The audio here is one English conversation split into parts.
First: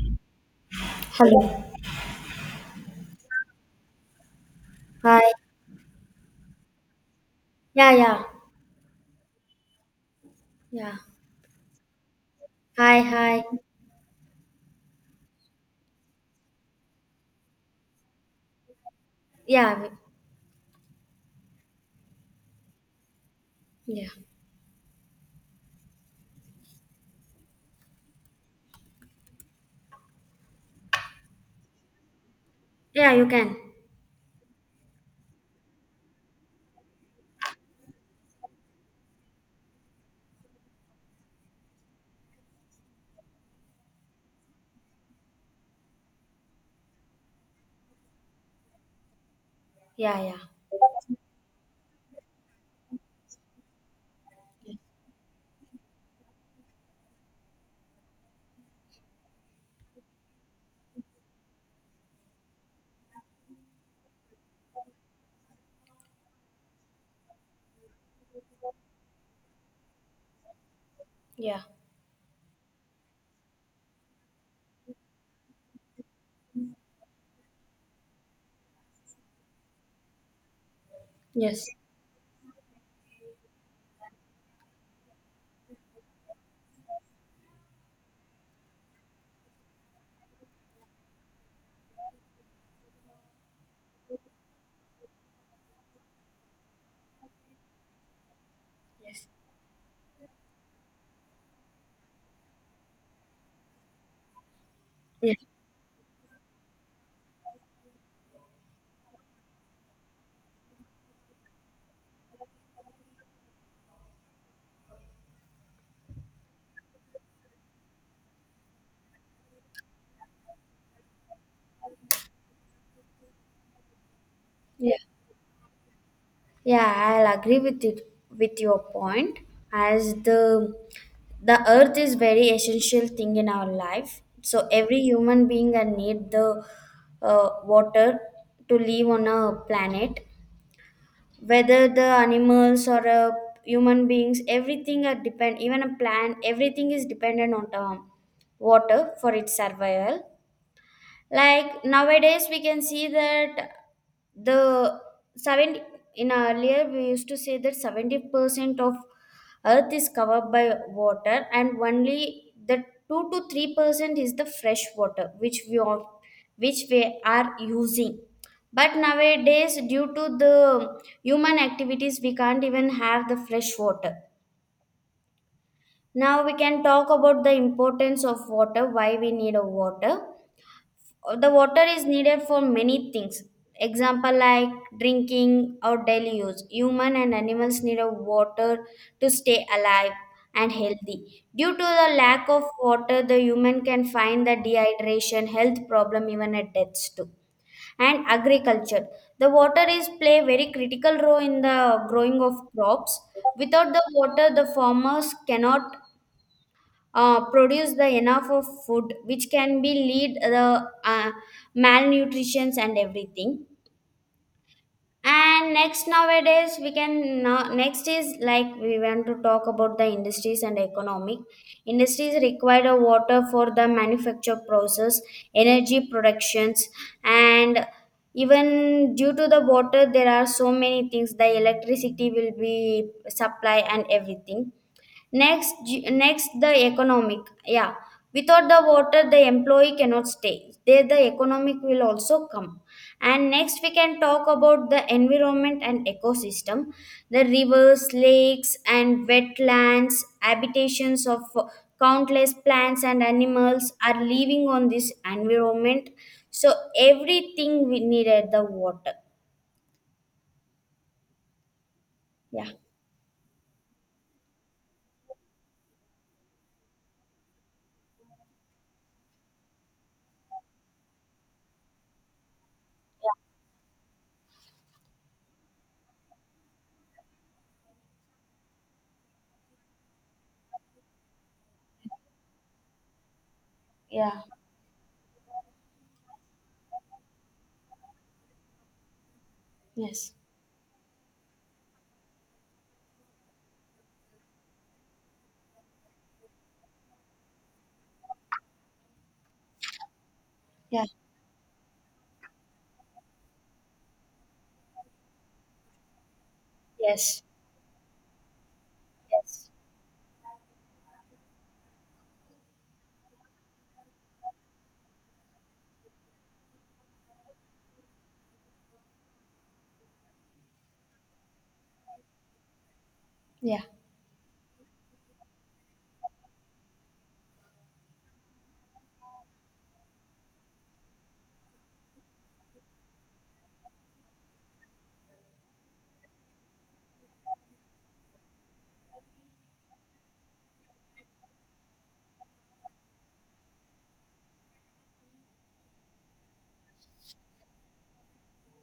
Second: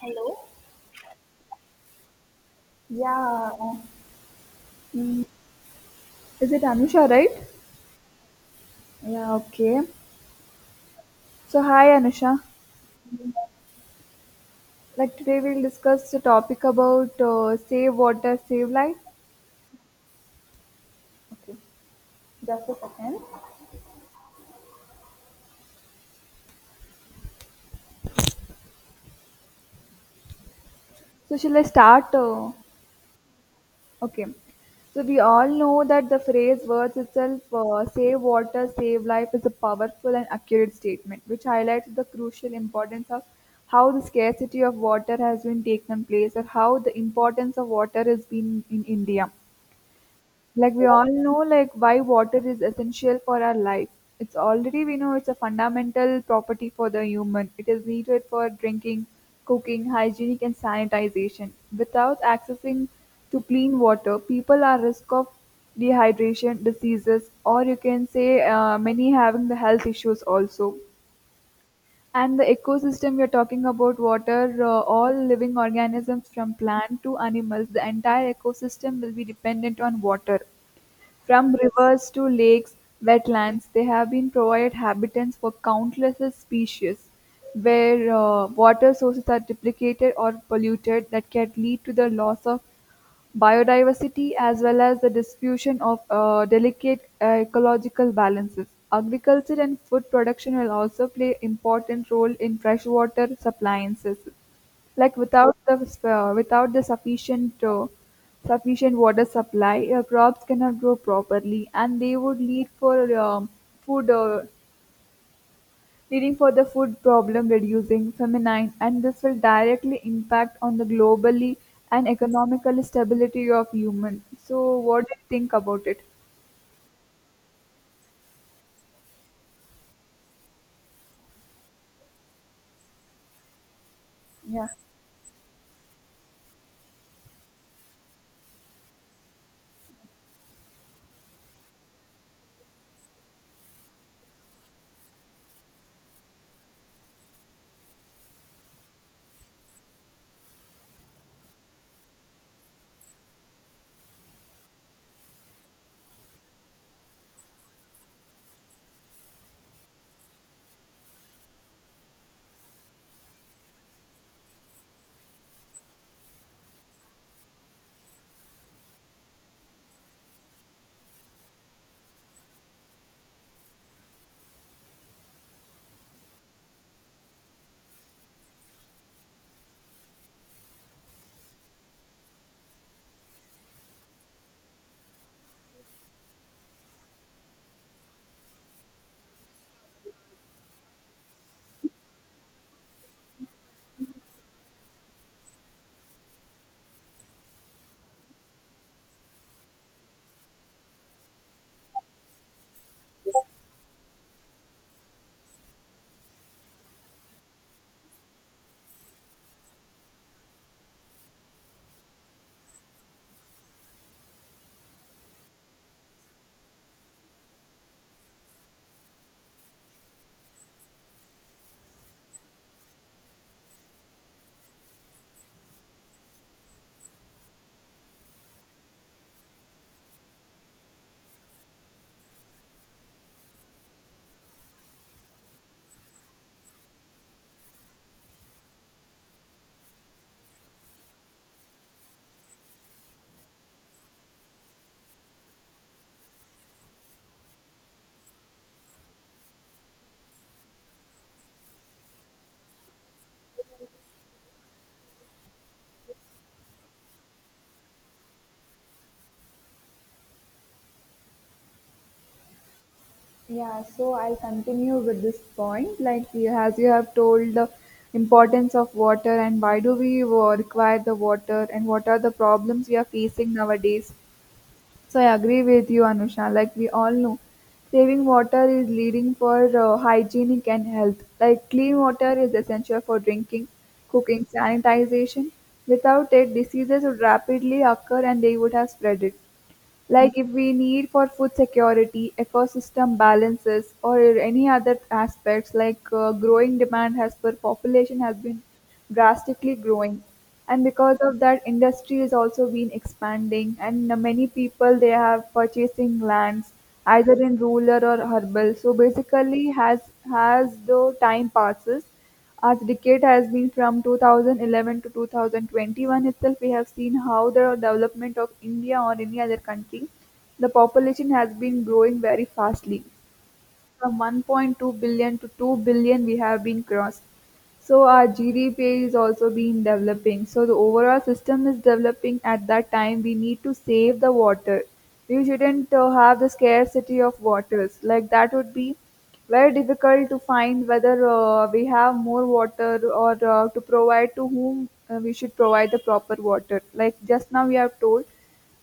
Hello. Hello. Yeah. um, Hi. mm, Is it Anusha, right? Yeah, yeah, Yeah, okay. yeah. So, hi Anusha. Hi, hi. Like today we'll discuss the topic about save water, save life. Yeah, w- Okay, just a second. yeah. So, shall I start? Uh, Yeah, you can. okay. So, we all know that the phrase words itself, save water, save life, is a powerful and accurate statement which highlights the crucial importance of how the scarcity of water has been taken place or how the importance of water has been in India. Yeah, yeah, Like we all know, like why water is essential for our life. It's already we know it's a fundamental property for the human. It is needed for drinking, cooking, hygienic and sanitization. Without accessing to clean water, people are risk of dehydration, diseases, or you can say many having the health issues also. yeah. And the ecosystem, you are talking about water, all living organisms from plant to animals, the entire ecosystem will be dependent on water. From Yes, rivers to lakes, wetlands, they have been provided habitats for countless species, where water sources are duplicated or polluted, that can lead to the loss of biodiversity, as well as the diffusion of delicate ecological balances. yes. Agriculture and food production will also play important role in freshwater supply. Like Yeah, without the uh, without the sufficient uh, sufficient water supply, crops cannot grow properly, and they would lead for food leading for the food problem, reducing feminine, and this will directly impact on the globally and economical stability of human. So, yeah. what do you think about it? Yeah, I'll agree with you with your point. As the earth is very essential thing in our life. So Yeah. every human being and need the water to live on a planet, whether the animals or human beings, everything are depend, even a plant everything is dependent on water for its survival. Like nowadays we can see that the 70 in earlier we used to say that 70% of earth is covered by water, and only the 2 to 3% is the fresh water which we all which we are using. But nowadays due to the human activities we can't even have the fresh water. Now we can talk about the importance of water, why we need a water. The water is needed for many things. Example, like drinking or daily use, human and animals need a water to stay alive and healthy. Due to the lack of water the human can find the dehydration, health problem, even at deaths too. And agriculture, the water is play very critical role in the growing of crops. Without the water the farmers cannot produce the enough of food, which can be lead the malnutrition and everything. And next nowadays we can now Next is like we want to talk about the industries and economic. Industries require the water for the manufacture process, energy productions, and even due to the water there are so many things, the electricity will be supply and everything. Next the economic, yeah, without the water the employee cannot stay there, the economic will also come. And next we can talk about the environment and ecosystem. The rivers, lakes and wetlands, habitations of countless plants and animals are living on this environment. So everything we needed the water, yeah. Yeah, so I'll continue with this point. Like, as you have told, the importance of water and why do we require the water and what are the problems we are facing nowadays. So I agree with you, Anusha. Like we all know, saving water is leading for hygienic and health. Like clean water is essential for drinking, Yeah, cooking, sanitization. Without it, diseases would rapidly occur and they would have spread it. yes. Like if we need for food security, ecosystem balances, or any other aspects, like growing demand has per population has been drastically growing, and because of that industry has also been expanding, and many people they have purchasing lands either in rural or herbal. So basically has the time passes, as the decade has been from 2011 to 2021 itself, we have seen how the development of India or any other country, the population has been growing very fastly from 1.2 billion to 2 billion we have been crossed. So our gdp is also been developing, so the overall system is developing. At that time we need to save the water. We shouldn't have the scarcity of waters. Like that would be very difficult to find whether we have more water, or to provide to whom we should provide the proper water. Like just now we have told,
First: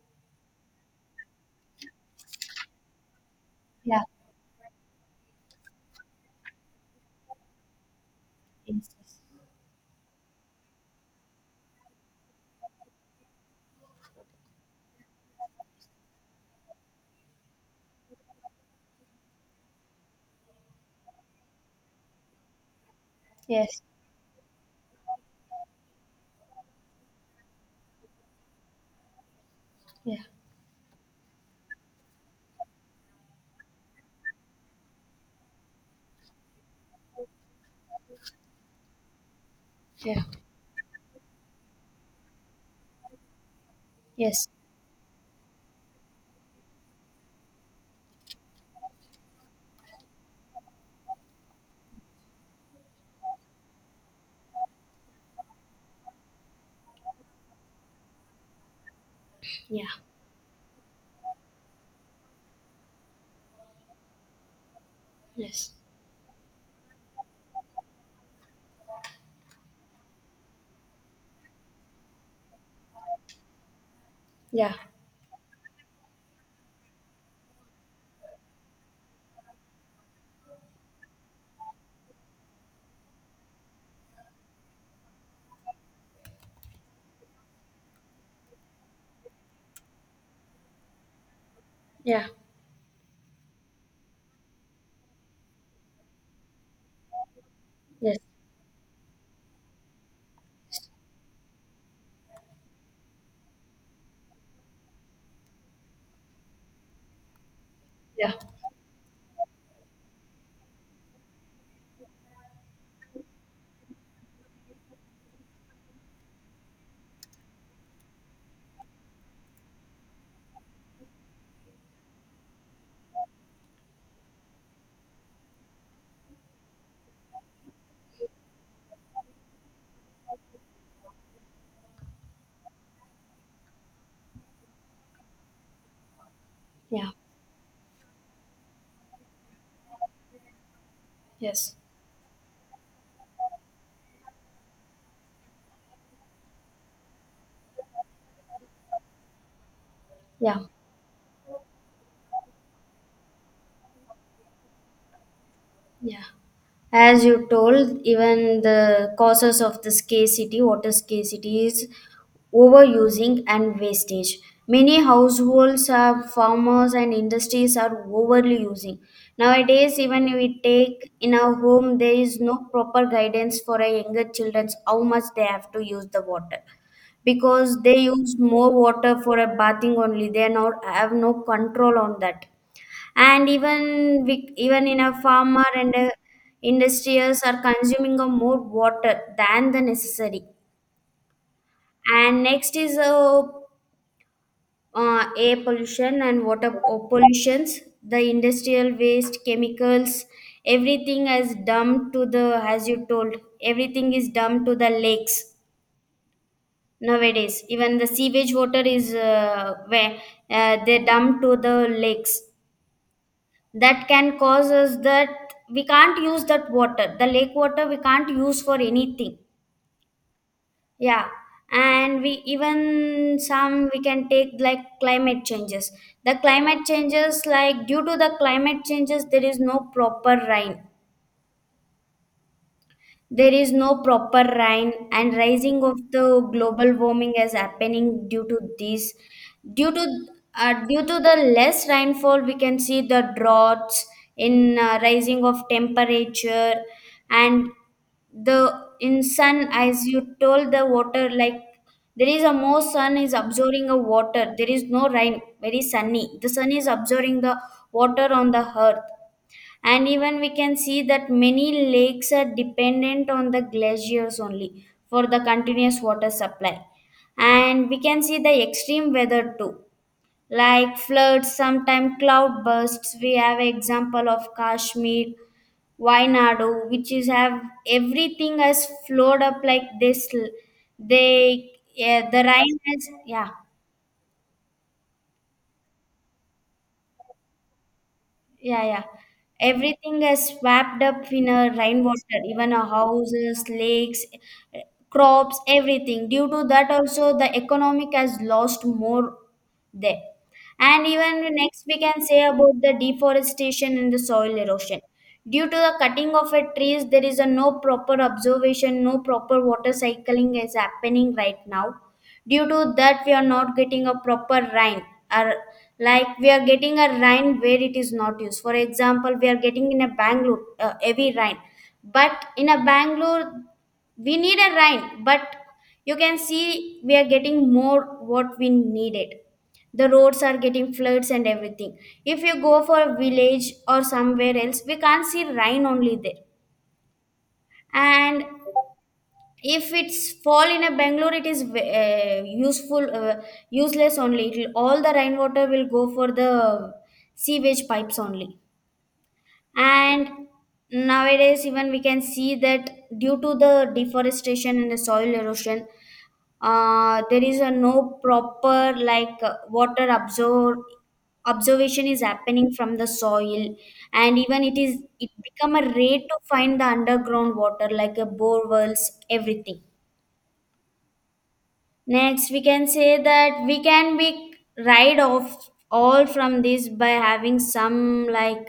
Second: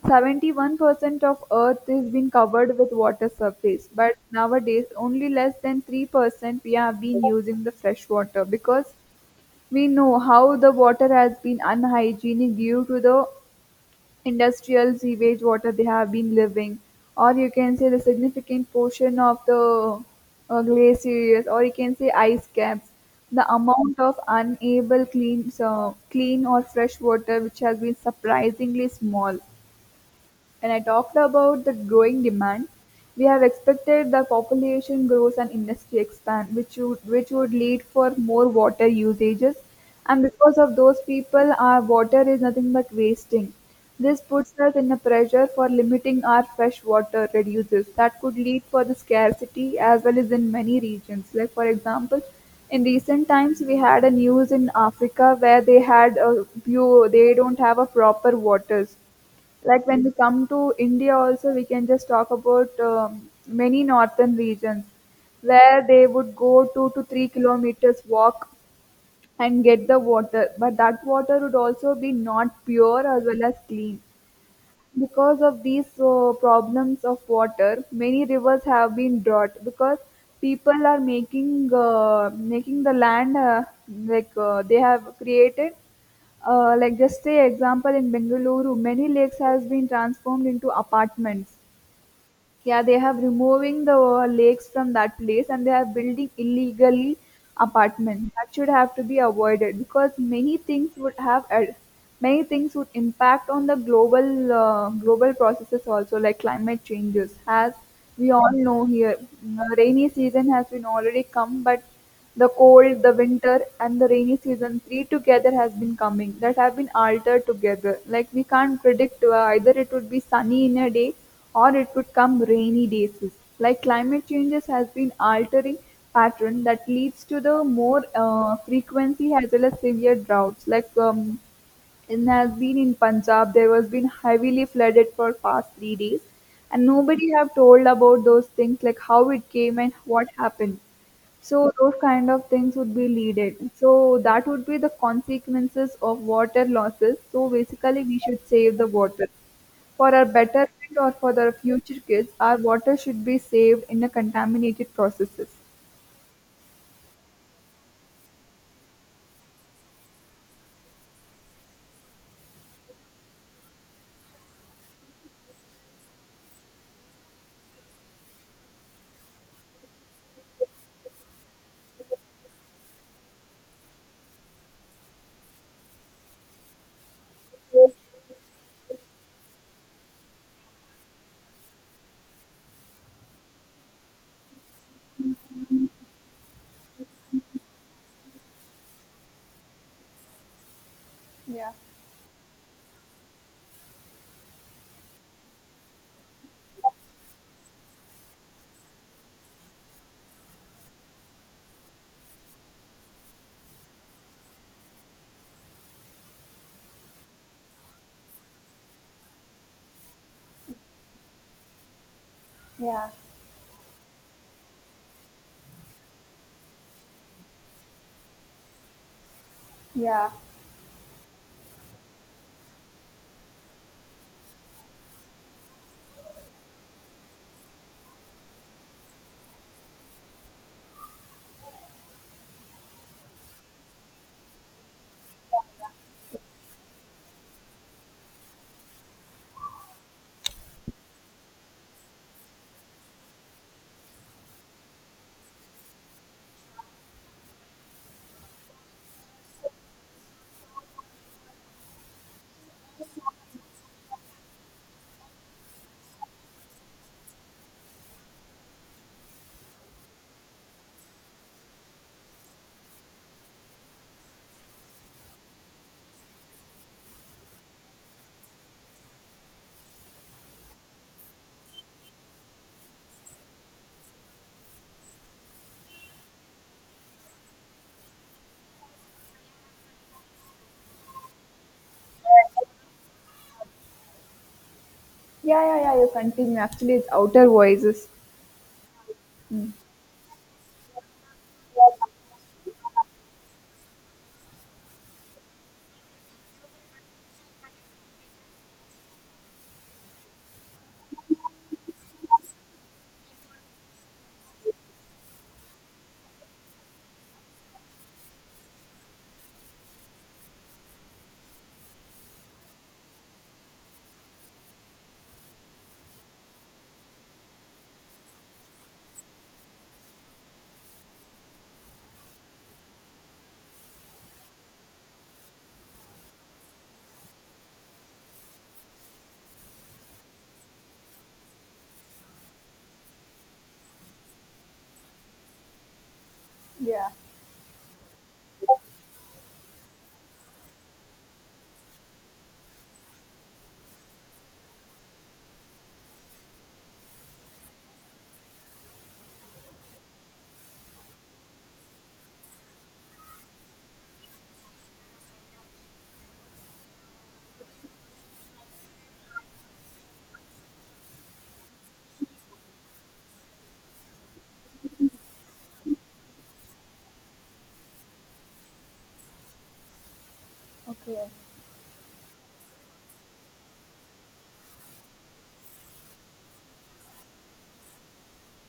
71% of Earth is been covered with water surface, but nowadays only less than 3% we have been using the fresh water, because we know how the water has been unhygienic due to the industrial sewage water they have been living, or you can say the significant portion of the glaciers, or you can say ice caps. The amount of unable clean, so clean or fresh water which has been surprisingly small. When I talked about the growing demand, we have expected the population grows and industry expand, which would lead for more water usages. And because of those people, our water is nothing but wasting. This puts us in a pressure for limiting our fresh water reduces. That could lead for the scarcity as well as in many regions. Like for example, in recent times we had a news in Africa where they had a few, they don't have a proper waters. Like when we come to India also, we can just talk about many northern regions where they would go 2 to 3 kilometers walk and get the water, but that water would also be not pure as well as clean. Because of these problems of water, many rivers have been drought because people are making making the land they have created. Like just say, example in Bengaluru, many lakes has been transformed into apartments. Yeah, they have removing the lakes from that place and they are building illegally apartments. That should have to be avoided because many things would impact on the global global processes also like climate changes. As we all know here, rainy season has been already come, but the cold, the winter, and the rainy season, three together has been coming, that have been altered together. Like we can't predict either it would be sunny in a day or it would come rainy days. Like climate changes has been altering pattern that leads to the more frequency as well as severe droughts. And has been in Punjab. There was been heavily flooded for past 3 days, and nobody have told about those things like how it came and what happened. So those kind of things would be needed. So that would be the consequences of water losses. So basically, we should save the water for our betterment or for the future kids. Our water should be saved in the contaminated processes. As you told, even the causes of the scarcity, water scarcity is overusing and wastage. Many households are farmers and industries are overly using. Nowadays, even we take in our home, there is no proper guidance for our younger children how much they have to use the water, because they use more water for a bathing only, they not have no control on that. And even we, even in a farmer and a industrials are consuming a more water than the necessary. And next is air pollution and pollutions, the industrial waste chemicals, everything is dumped to the, as you told, everything is dumped to the lakes. Nowadays, even the sewage water is where they dump to the lakes. Yeah, That can cause us that we can't use that water. The lake water we can't use for anything. yeah, Yeah, and we even some we can take like climate changes. The climate changes, like due to the climate changes, there is no proper rain. There is no proper rain, and rising of the global warming is happening due to this. Due to due to the less rainfall, we can see the droughts in rising of temperature, and the in sun, as you told, the water, like there is a more sun is absorbing a water. There is no rain, very sunny. The sun is absorbing the water on the earth. And even we can see that many lakes are dependent on the glaciers only for the continuous water supply. And we can see the extreme weather too, like floods, sometimes cloud bursts. We have example of Kashmir, Wainadu, which is have everything has flowed up like this. They, yeah, the rain has, yeah. yeah, yeah, yeah. You continue. Actually, it's outer voices. Yeah, yeah. Everything is swapped up in a rainwater, even our houses, lakes, eh, crops, everything. Due to that, also the economic has lost more there. And even next, we can say about the deforestation and the soil erosion. Due to the cutting of a trees, there is a no proper observation, no proper water cycling is happening right now. Due to that we are not getting a proper rain, or like we are getting a rain where it is not used. For example, we are getting in a Bangalore heavy rain, but in a Bangalore we need a rain, but you can see we are getting more what we needed, the roads are getting floods and everything. If you go for a village or somewhere else we can't see rain only there. Yeah. And if it's fall in a Bangalore it is useful useless only. It'll, all the rainwater will go for the sewage pipes only. And nowadays even we can see that due to the deforestation and the soil erosion, there is a no proper, like, water absorb observation is happening from the soil. And even it is, it become a rate to find the underground water, like a bore wells, everything. Okay. Next, we can say that we can be ride off all from this by having some, like,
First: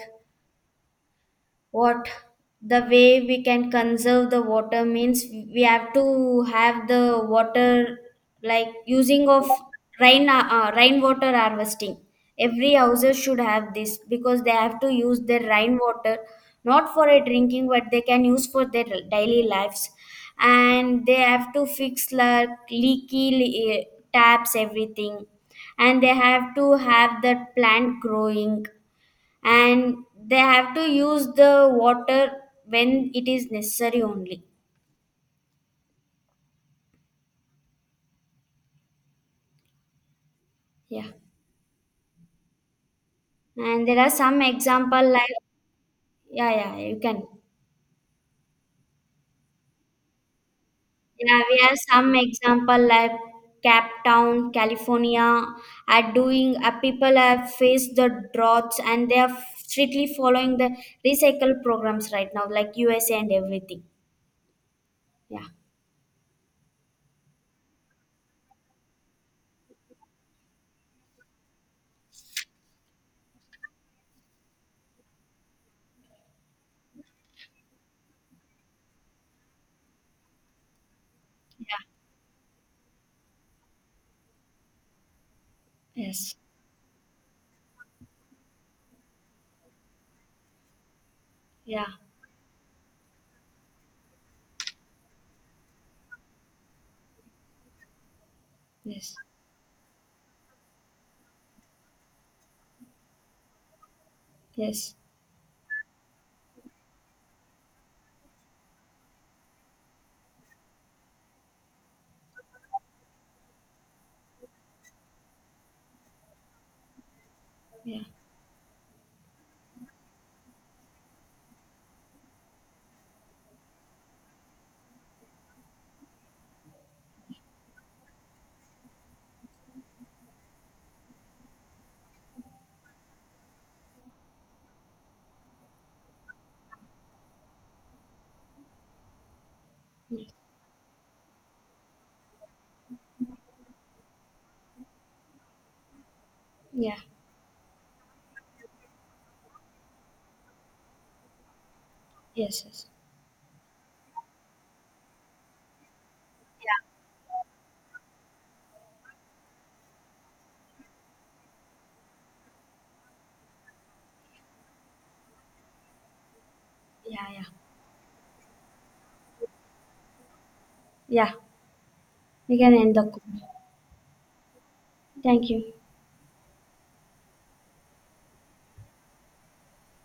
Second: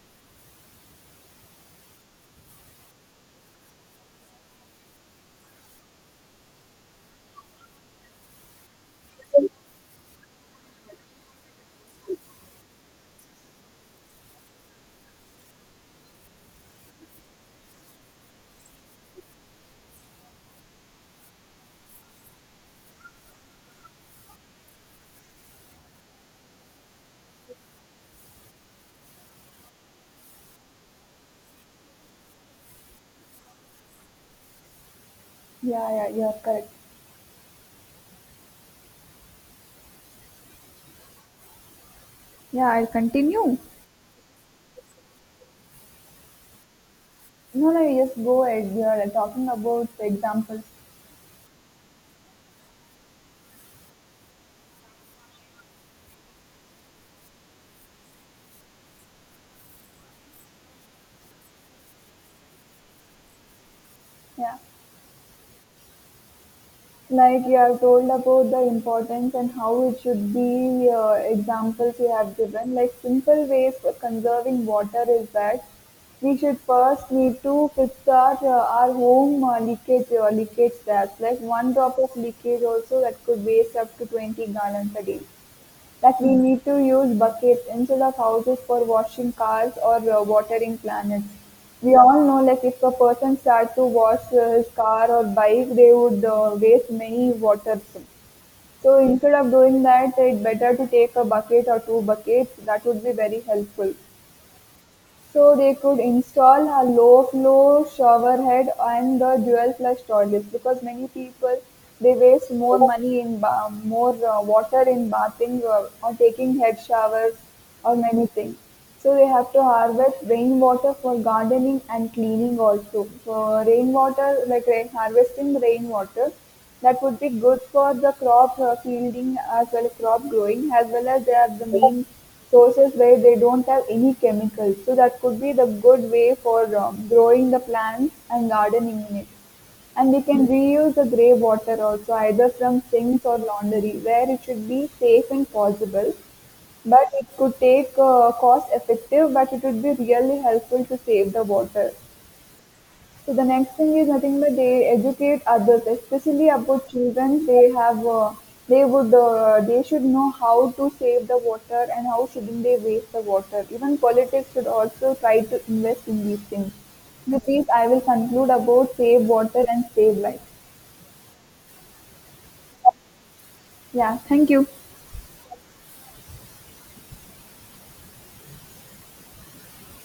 what, the way we can conserve the water means we have to have the water, like using of rainwater harvesting. Every houses should have this because they have to use their rainwater, not for a drinking, but they can use for their daily lives. And they have to fix like taps everything. And they have to have the plant growing, and they have to use the water when it is necessary only, Yeah, yeah, you are correct. yeah. Yeah, I'll continue. And there are some example, like, yeah, yeah, you can. No, no, you just go ahead. You are talking about the examples. Yeah, we have some example like Cap Town, California, are doing, people have faced the droughts and they are strictly following the recycle programs right now like USA and everything. Yeah, like you have told about the importance and how it should be. Examples you have given, like simple ways for conserving water is that we should first need to fix our home leakage taps. Like one drop of leakage also that could waste up to 20 gallons a day. That we need to use buckets instead of houses for washing cars or watering plants. We all know, like, if a person starts to wash his car or bike, they would waste many waters. So instead of doing that, it's better to take a bucket or two buckets. That would be very helpful. So they could install a low-flow showerhead and the dual-flush toilets, because many people they waste more money in ba- more water in bathing, or taking head showers or many things. So they have to harvest rainwater for gardening and cleaning also. So rainwater, like rain, harvesting rainwater, that would be good for the crop fielding as well as crop growing, as well as they are the means sources where they don't have any chemicals. So that could be the good way for growing the plants and gardening in it. And we can reuse the grey water also, either from sinks or laundry, where it should be safe and possible. But it could take cost effective, but it would be really helpful to save the water. So the next thing is nothing but they educate others, especially about children. They have, they would, they should know how to save the water and how shouldn't they waste the water. Even politics should also try to invest in these things. With these, I will conclude about save water and save life. Yeah, thank you.